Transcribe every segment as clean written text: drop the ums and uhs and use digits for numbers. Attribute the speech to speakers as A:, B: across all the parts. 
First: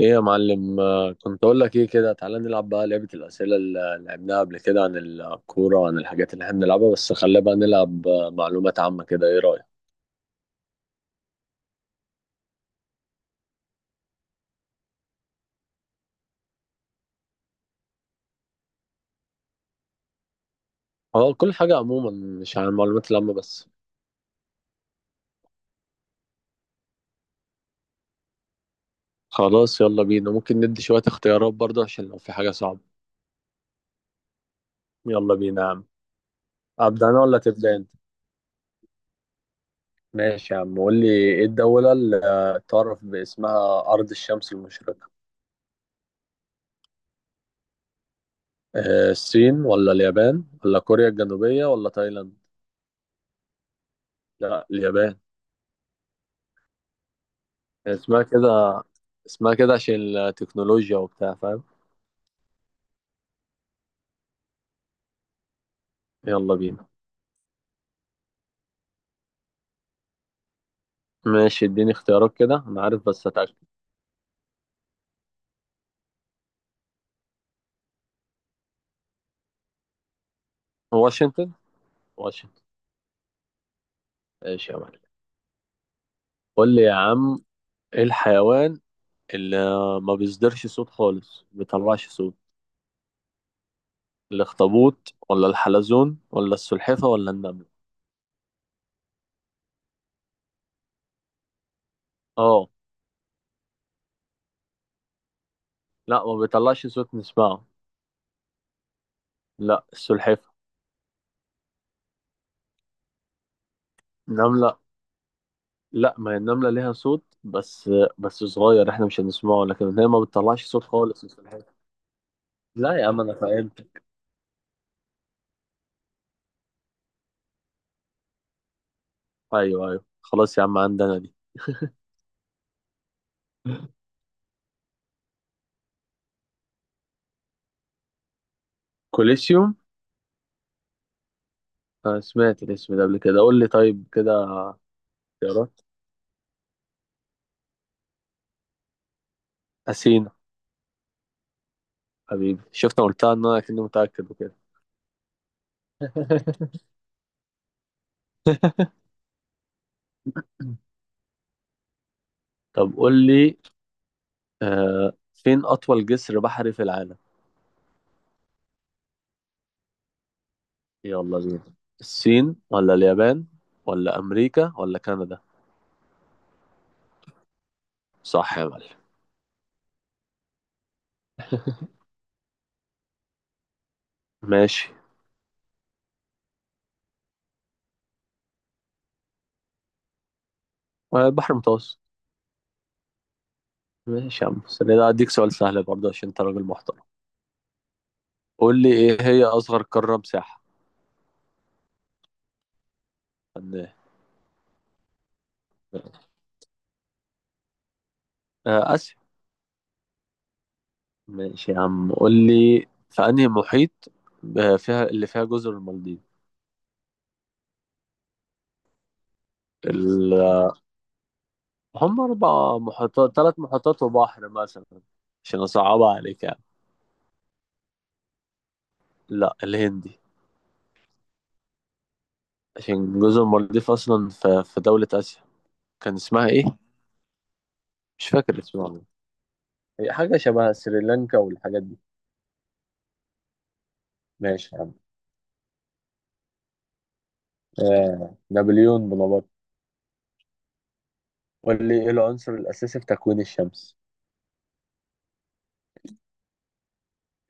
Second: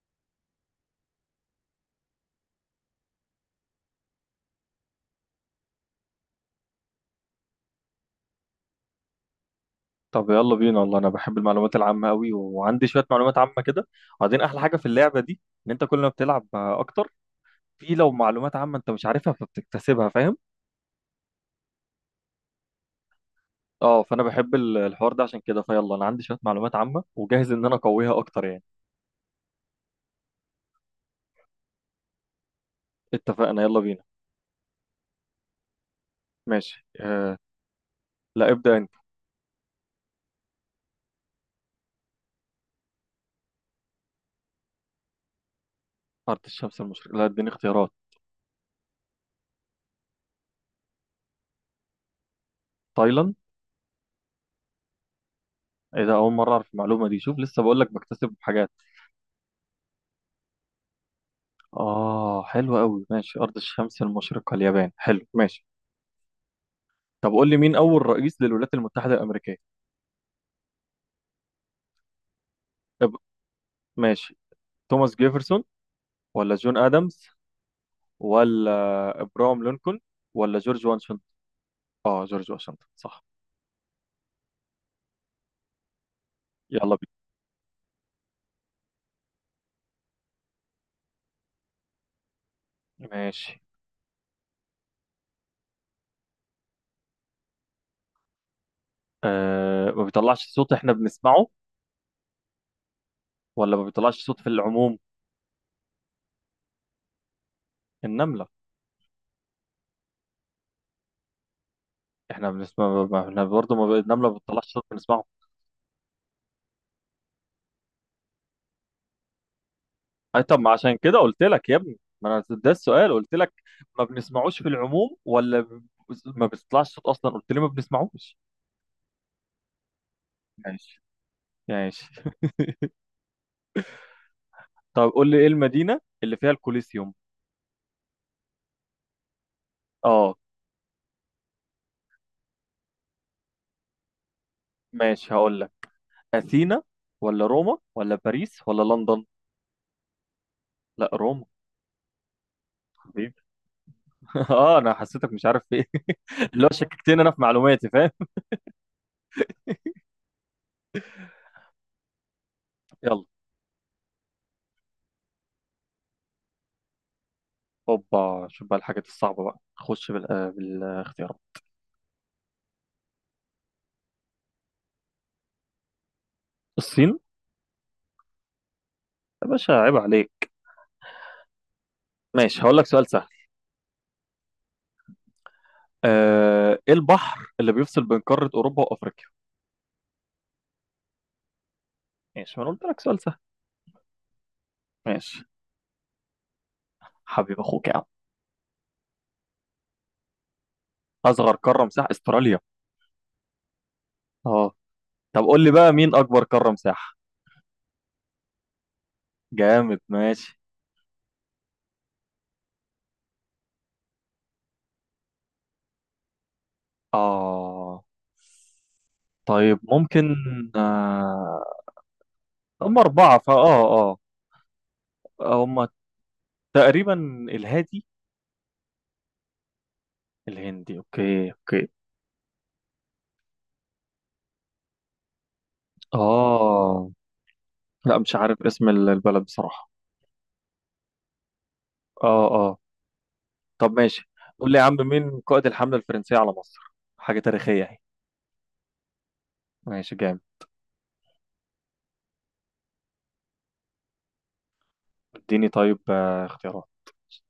A: ايه يا معلم؟ آه، كنت اقول لك ايه كده، تعالى نلعب بقى لعبة الأسئلة اللي لعبناها قبل كده عن الكورة وعن الحاجات اللي احنا بنلعبها، بس خلينا بقى نلعب معلومات عامة كده، ايه رأيك؟
B: طب يلا بينا، والله انا بحب المعلومات العامه قوي وعندي شويه معلومات عامه كده. وبعدين احلى حاجه في اللعبه دي ان انت كل ما بتلعب اكتر في، لو معلومات عامه انت مش عارفها فبتكتسبها، فاهم.
A: هو كل حاجة عموما، مش عن المعلومات العامة بس.
B: اه، فانا بحب الحوار ده، عشان كده فيلا انا عندي شويه معلومات عامه وجاهز ان انا اقويها اكتر يعني.
A: خلاص يلا بينا، ممكن ندي شوية اختيارات برضه عشان لو في حاجة صعبة.
B: اتفقنا، يلا بينا.
A: يلا بينا يا عم.
B: ماشي
A: أبدأ أنا
B: آه.
A: ولا تبدأ أنت؟
B: لا ابدا انت.
A: ماشي يا عم، قول لي ايه الدولة اللي تعرف باسمها أرض الشمس المشرقة؟
B: ارض الشمس المشرقه، لا اديني اختيارات.
A: آه، الصين ولا اليابان ولا كوريا الجنوبية ولا تايلاند؟
B: تايلاند.
A: لا، اليابان.
B: ايه ده، اول مره اعرف المعلومه دي، شوف لسه بقول لك
A: اسمها
B: بكتسب حاجات.
A: كده، اسمها كده عشان التكنولوجيا وبتاع، فاهم.
B: اه حلو قوي، ماشي، ارض الشمس المشرقه اليابان، حلو ماشي.
A: يلا بينا.
B: طب قول لي، مين أول رئيس للولايات المتحدة الأمريكية؟
A: ماشي، اديني اختيارات كده، انا عارف
B: إب...
A: بس اتاكد.
B: ماشي. توماس جيفرسون، ولا جون آدمز، ولا إبراهام لينكولن، ولا جورج واشنطن؟
A: واشنطن.
B: آه جورج
A: واشنطن.
B: واشنطن صح.
A: ماشي يا معلم، قول لي يا
B: يلا
A: عم. ايه الحيوان اللي ما بيصدرش صوت خالص، ما بيطلعش صوت؟
B: بينا. ماشي
A: الاخطبوط ولا الحلزون ولا السلحفة ولا النملة؟
B: آه. ما بيطلعش صوت إحنا بنسمعه،
A: اه.
B: ولا ما بيطلعش صوت في العموم؟
A: لا، ما بيطلعش صوت نسمعه.
B: النملة.
A: لا، السلحفة.
B: إحنا بنسمع ما- إحنا برضه ما... ب- النملة ما بتطلعش
A: النملة؟
B: صوت بنسمعه.
A: لا، ما هي النملة ليها صوت، بس بس صغير احنا مش هنسمعه، لكن هي ما
B: أي طب
A: بتطلعش
B: ما
A: صوت
B: عشان كده
A: خالص،
B: قلت
A: السلحفة.
B: لك يا ابني، ما أنا ده
A: لا يا
B: السؤال
A: عم انا
B: قلت لك.
A: فهمت.
B: ما بنسمعوش في العموم، ما بيطلعش صوت أصلا، قلت لي ما بنسمعوش.
A: ايوه، ايوه، خلاص يا عم
B: ماشي.
A: عندنا دي.
B: ماشي. طب قول لي، ايه المدينة اللي فيها الكوليسيوم؟
A: كوليسيوم.
B: اه.
A: انا سمعت الاسم ده قبل كده، قول لي طيب كده.
B: ماشي هقول لك.
A: اختيارات.
B: اثينا، ولا روما، ولا باريس، ولا لندن.
A: اثينا.
B: لا روما.
A: حبيبي، شفت انا قلتها،
B: حبيبي.
A: ان انا كنت متاكد وكده.
B: اه انا حسيتك مش عارف في ايه. اللي هو شككتني انا في معلوماتي، فاهم.
A: طب
B: يلا.
A: قول لي، آه فين اطول جسر بحري في العالم؟
B: اوبا، شوف بقى الحاجات الصعبة بقى، خش
A: يلا
B: بالاختيارات.
A: بينا. الصين ولا اليابان ولا امريكا ولا كندا؟
B: الصين.
A: صح يا معلم.
B: يا باشا عيب عليك. ماشي هقول لك سؤال سهل.
A: ماشي.
B: ايه البحر اللي بيفصل بين قارة اوروبا وافريقيا؟
A: آه، البحر المتوسط.
B: ماشي، ما انا قلت لك سؤال سهل.
A: ماشي يا عم، بس أنا ده اديك
B: ماشي.
A: سؤال سهل برضه عشان انت راجل محترم.
B: حبيب اخوك يا عم.
A: قول لي ايه هي اصغر قاره مساحه؟
B: اصغر قارة مساحة استراليا.
A: فنان.
B: اه. طب قول لي بقى، مين اكبر قارة مساحة؟
A: آه، آسيا.
B: جامد ماشي.
A: ماشي يا عم، قول لي في أنهي محيط فيها اللي فيها جزر المالديف؟
B: اه طيب
A: ال...
B: ممكن. آه.
A: هم أربع
B: هم
A: محيطات،
B: أربعة فا
A: ثلاث محيطات
B: اه.
A: وبحر مثلا. عشان
B: اه هم.
A: أصعبها عليك يعني.
B: تقريبا. الهادي.
A: لا، الهندي.
B: الهندي، اوكي اوكي.
A: عشان جزر المالديف أصلا في دولة آسيا، كان اسمها إيه؟
B: اه. لا
A: مش
B: مش
A: فاكر
B: عارف
A: اسمها
B: اسم
A: والله.
B: البلد بصراحة.
A: هي حاجة شبه سريلانكا والحاجات دي.
B: اه اه. طب ماشي. قول
A: ماشي
B: لي
A: يا
B: يا
A: عم.
B: عم، مين قائد الحملة الفرنسية على مصر؟ حاجة تاريخية اهي.
A: نابليون بونابرت.
B: ماشي جامد.
A: قول لي إيه العنصر الأساسي في تكوين الشمس؟
B: اديني طيب اختيارات.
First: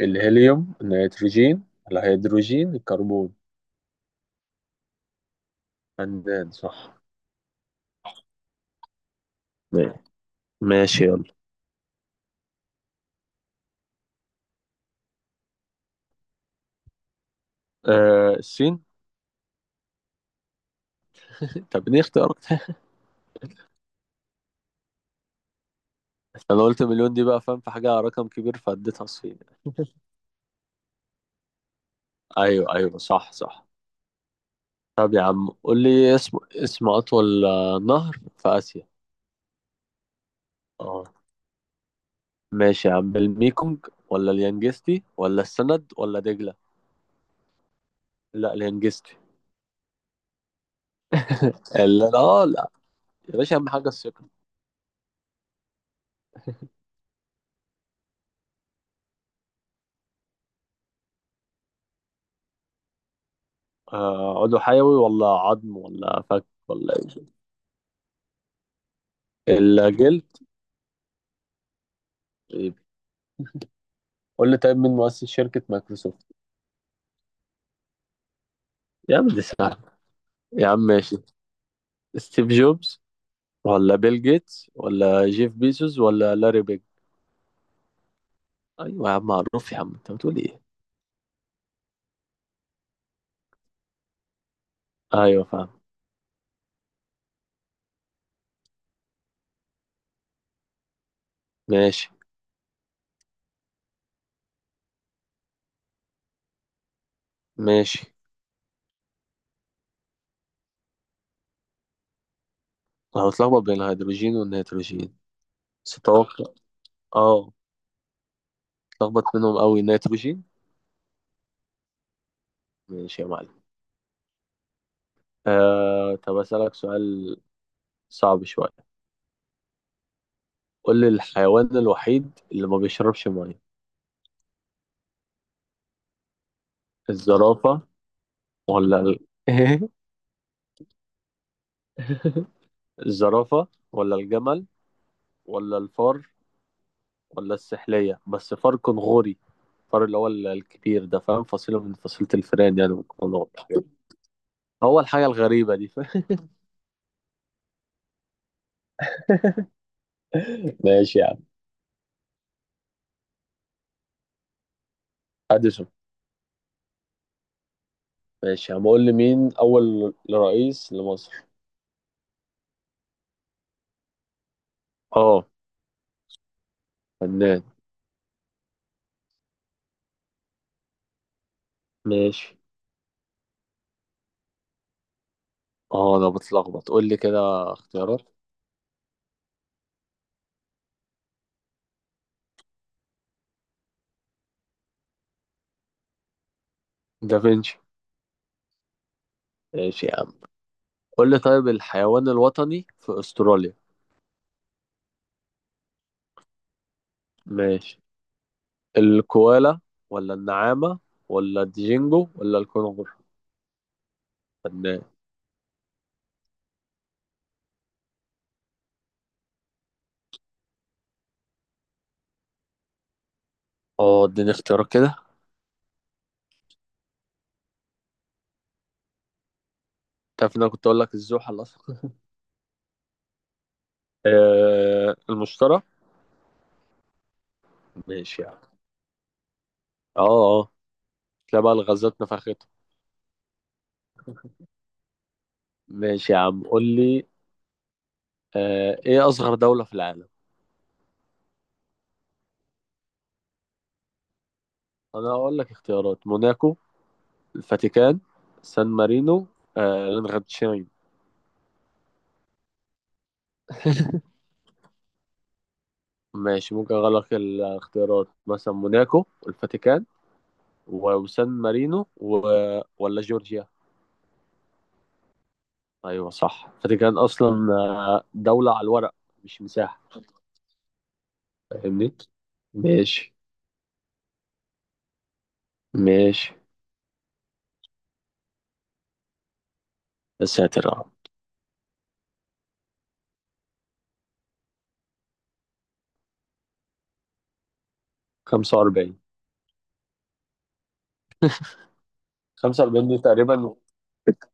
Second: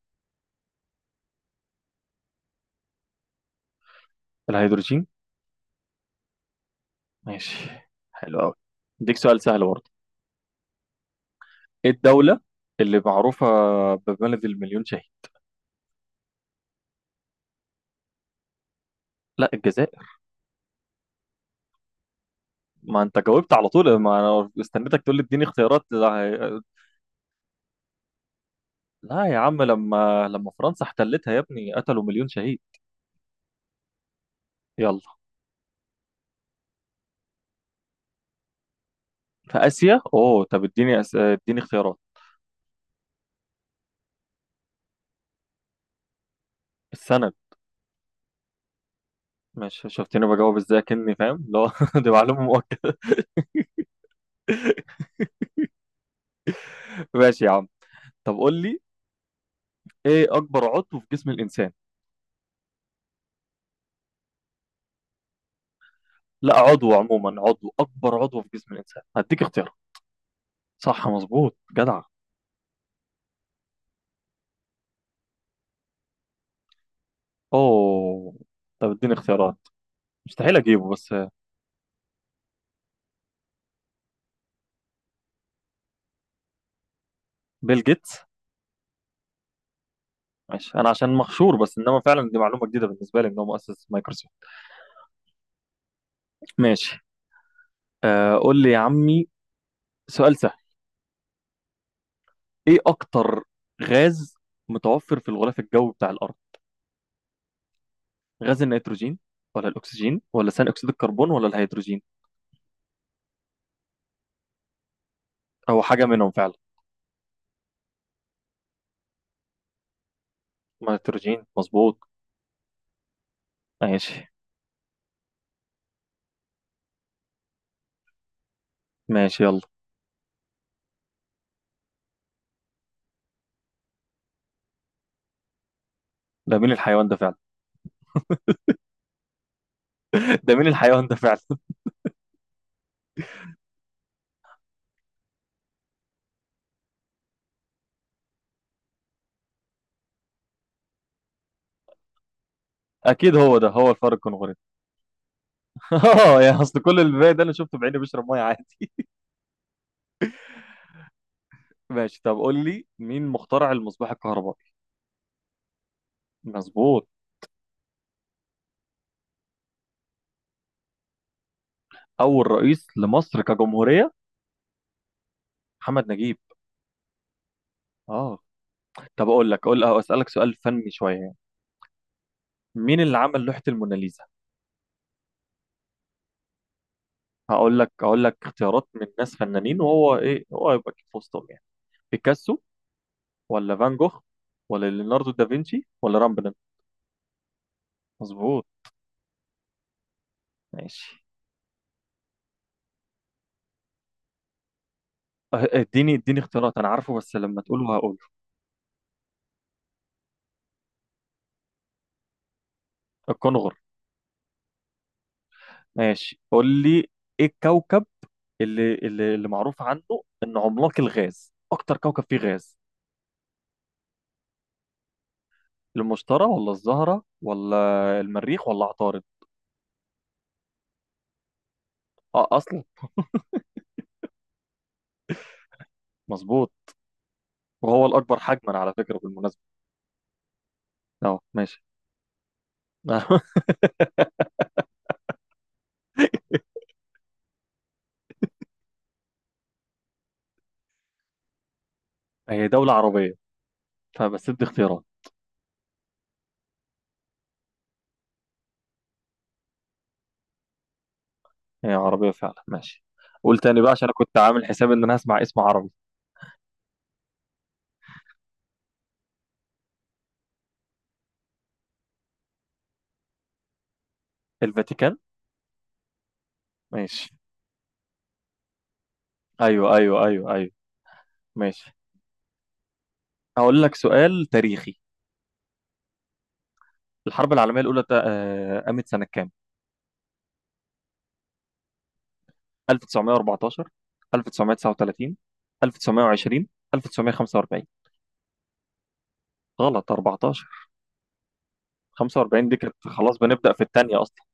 A: الهيليوم، النيتروجين، الهيدروجين، الكربون؟
B: الهيدروجين.
A: فنان، صح.
B: ماشي حلو قوي. اديك سؤال سهل برضه.
A: ما- ماشي يلا.
B: ايه الدولة اللي معروفة ببلد المليون شهيد؟
A: آه، الصين.
B: لا الجزائر.
A: طب ليه اختيارك ده؟
B: ما انت جاوبت على طول، ما انا استنيتك تقول لي اديني اختيارات.
A: انا قلت مليون دي بقى، فاهم، في حاجة رقم كبير، فاديتها
B: لا
A: الصين.
B: يا عم، لما فرنسا احتلتها يا ابني قتلوا مليون شهيد.
A: ايوه، ايوه، صح، صح.
B: يلا.
A: طب يا عم قول لي اسم اطول نهر في اسيا.
B: في اسيا اوه، طب
A: اه.
B: اديني اختيارات.
A: ماشي يا عم، الميكونج ولا اليانجستي ولا السند ولا دجلة؟
B: السند.
A: لا، اليانجستي.
B: ماشي، شفتني بجاوب ازاي كني فاهم؟ لا
A: لا،
B: دي معلومة
A: لا، لا،
B: مؤكدة.
A: يا باشا اهم حاجة الثقة.
B: ماشي يا عم. طب قول لي، ايه اكبر عضو في جسم الانسان؟
A: آه، عضو حيوي ولا عظم ولا فك
B: لا عضو
A: ولا؟
B: عموما، عضو، اكبر عضو في جسم الانسان، هديك
A: ايه،
B: اختيار.
A: الجلد.
B: صح، مظبوط جدع.
A: طيب. قول لي طيب مين مؤسس شركة مايكروسوفت؟
B: اوه، طب اديني
A: يا عم دي
B: اختيارات،
A: سهلة.
B: مستحيل
A: يا عم
B: اجيبه بس.
A: ماشي. ستيف جوبز ولا بيل جيتس ولا جيف بيزوس ولا لاري بيج؟
B: بيل جيتس.
A: ايوه يا عم، معروف يا عم، انت بتقول ايه.
B: ماشي، انا عشان مخشور بس، انما فعلا دي معلومه جديده بالنسبه لي ان هو مؤسس مايكروسوفت.
A: ايوه فاهم.
B: ماشي. آه قول لي يا عمي، سؤال سهل.
A: ماشي.
B: ايه اكتر غاز متوفر في الغلاف الجوي بتاع الارض؟
A: ماشي.
B: غاز النيتروجين، ولا الاكسجين، ولا ثاني اكسيد الكربون، ولا الهيدروجين؟
A: انا بتلخبط بين الهيدروجين والنيتروجين،
B: او
A: بس
B: حاجه منهم
A: اتوقع.
B: فعلا.
A: اه. اتلخبط منهم قوي، نيتروجين.
B: نيتروجين. مظبوط.
A: ماشي يا معلم.
B: ماشي.
A: طب اسالك سؤال صعب شويه.
B: ماشي يلا.
A: قول لي الحيوان الوحيد اللي ما بيشربش ميه.
B: ده مين الحيوان ده فعلا؟
A: الزرافه ولا
B: ده مين الحيوان ده فعلا؟
A: الزرافه ولا الجمل ولا الفار ولا السحلية، بس فار كنغوري. فار اللي هو الكبير ده، فاهم، فصيلة من فصيلة الفئران يعني من
B: اكيد
A: الكنغر.
B: هو ده، هو الفار الكنغوري.
A: هو الحاجة الغريبة دي، فاهم.
B: اه يا اصل كل الباقي ده انا شفته بعيني بيشرب ميه عادي.
A: ماشي يا عم.
B: ماشي. طب قول لي، مين مخترع المصباح الكهربائي؟
A: اديسون.
B: مظبوط.
A: ماشي يا عم، قول لي مين اول رئيس لمصر.
B: اول رئيس لمصر كجمهوريه.
A: اه.
B: محمد نجيب.
A: فنان.
B: اه. طب اقول لك اسالك سؤال فني شويه يعني.
A: ماشي.
B: مين اللي عمل لوحه الموناليزا؟
A: اه، انا بتلخبط، قول لي كده.
B: هقول لك
A: اختيارات.
B: اقول لك اختيارات من ناس فنانين، وهو ايه، هو يبقى أكيد في وسطهم يعني. بيكاسو، ولا فان جوخ، ولا ليوناردو دافنشي، ولا رامبلن.
A: دافنشي.
B: مظبوط.
A: ماشي يا عم.
B: ماشي.
A: قول لي طيب الحيوان الوطني في استراليا.
B: اه، اديني اختيارات، انا عارفه بس لما تقوله
A: ماشي.
B: هقوله.
A: الكوالا ولا النعامة ولا الديجينجو ولا الكونغر؟
B: الكونغر.
A: فنان.
B: ماشي قول لي، ايه الكوكب اللي معروف عنه انه عملاق الغاز، اكتر كوكب فيه غاز؟
A: اه، اديني اختيارات كده.
B: المشتري، ولا الزهرة، ولا المريخ، ولا عطارد.
A: تعرف ان انا كنت اقول لك الزوحل اصلا.
B: اه اصلا.
A: آه، المشترى.
B: مظبوط. وهو الاكبر
A: ماشي يا عم.
B: حجما على فكرة بالمناسبة.
A: اه، اه،
B: اه
A: تلاقي بقى
B: ماشي.
A: الغازات نفختها. ماشي يا عم، قول لي، آه، ايه اصغر دولة في العالم؟
B: هي دولة عربية فبس، ادي اختيارات.
A: انا هقول لك اختيارات: موناكو، الفاتيكان، سان مارينو، آه، لانغتشاين.
B: هي عربية فعلا، ماشي. قول تاني بقى، عشان انا كنت عامل حساب ان انا هسمع اسم عربي.
A: ماشي، ممكن اغير لك الاختيارات مثلا موناكو، والفاتيكان، وسان مارينو ولا جورجيا.
B: الفاتيكان.
A: ايوه صح، الفاتيكان
B: ماشي.
A: اصلا. آه، دولة على الورق، مش
B: ايوه
A: مساحة.
B: ايوه ايوه ايوه. ماشي.
A: فاهمني. ماشي.
B: هقول لك سؤال تاريخي.
A: ماشي،
B: الحرب العالمية الاولى قامت سنة كام؟
A: يا ساتر يا رب.
B: 1914، 1939، 1920، 1945.
A: 45.
B: غلط، أربعة عشر. 45 دي كانت
A: 45 دي
B: خلاص بنبدأ
A: تقريبا.
B: في التانية أصلا.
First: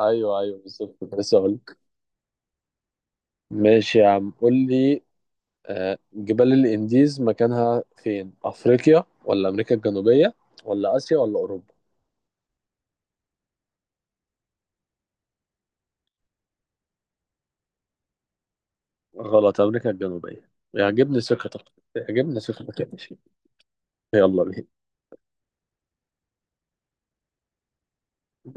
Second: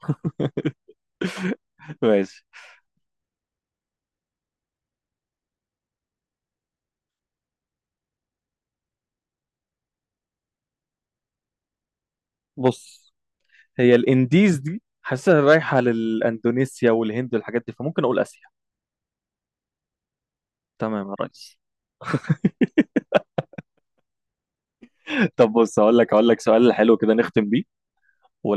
A: ايوه، ايوه، بالظبط كنت لسه اقول.
B: ماشي
A: ماشي يا عم، قول لي، آه، جبال الانديز مكانها فين، افريقيا ولا امريكا الجنوبيه ولا اسيا ولا اوروبا؟
B: بص. هي الإنديز دي حاسسها رايحة للأندونيسيا والهند والحاجات دي، فممكن أقول آسيا.
A: غلط، امريكا الجنوبيه.
B: تمام يا
A: يعجبني
B: ريس.
A: ثقتك. يعجبني ثقتك يا باشا. يلا بينا.
B: طب بص، هقول لك سؤال حلو كده نختم بيه،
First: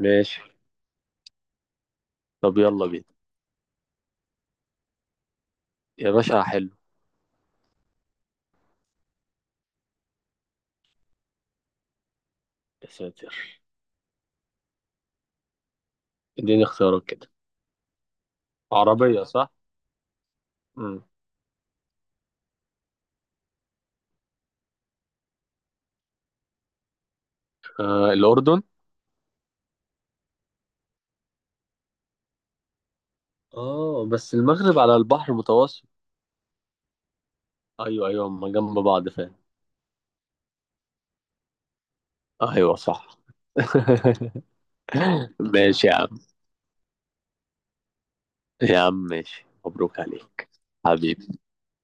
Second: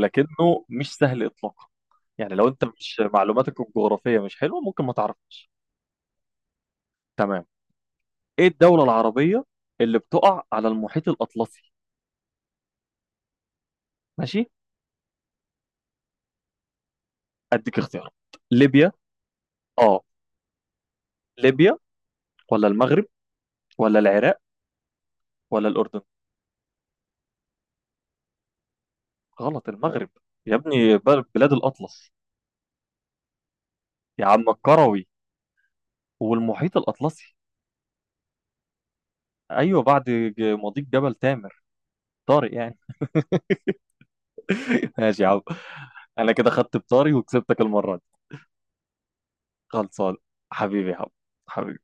A: ماشي.
B: مش سهل إطلاقا. يعني لو
A: طب
B: أنت
A: يلا
B: مش
A: بينا.
B: معلوماتك الجغرافية مش حلوة ممكن ما تعرفش.
A: يا باشا حلو.
B: تمام. إيه الدولة العربية اللي بتقع على المحيط الأطلسي؟
A: يا ساتر.
B: ماشي،
A: اديني اختيارات كده.
B: أديك اختيارات. ليبيا.
A: عربيه؟ صح.
B: آه.
A: امم
B: ليبيا، ولا المغرب، ولا العراق، ولا الأردن.
A: آه، الاردن.
B: غلط، المغرب يا ابني، بلاد الأطلس.
A: اه
B: يا
A: بس
B: عم
A: المغرب على
B: الكروي،
A: البحر المتوسط.
B: والمحيط الأطلسي.
A: ايوه، ايوه، هما جنب بعض فعلا.
B: أيوة بعد، مضيق جبل تامر طارق
A: ايوه
B: يعني.
A: صح.
B: ماشي يا عم.
A: ماشي يا عم.
B: أنا كده خدت بطاري وكسبتك المرة دي.
A: يا عم ماشي، مبروك
B: خلصان.
A: عليك.
B: حبيبي يا عم.
A: حبيبي.
B: حبيبي.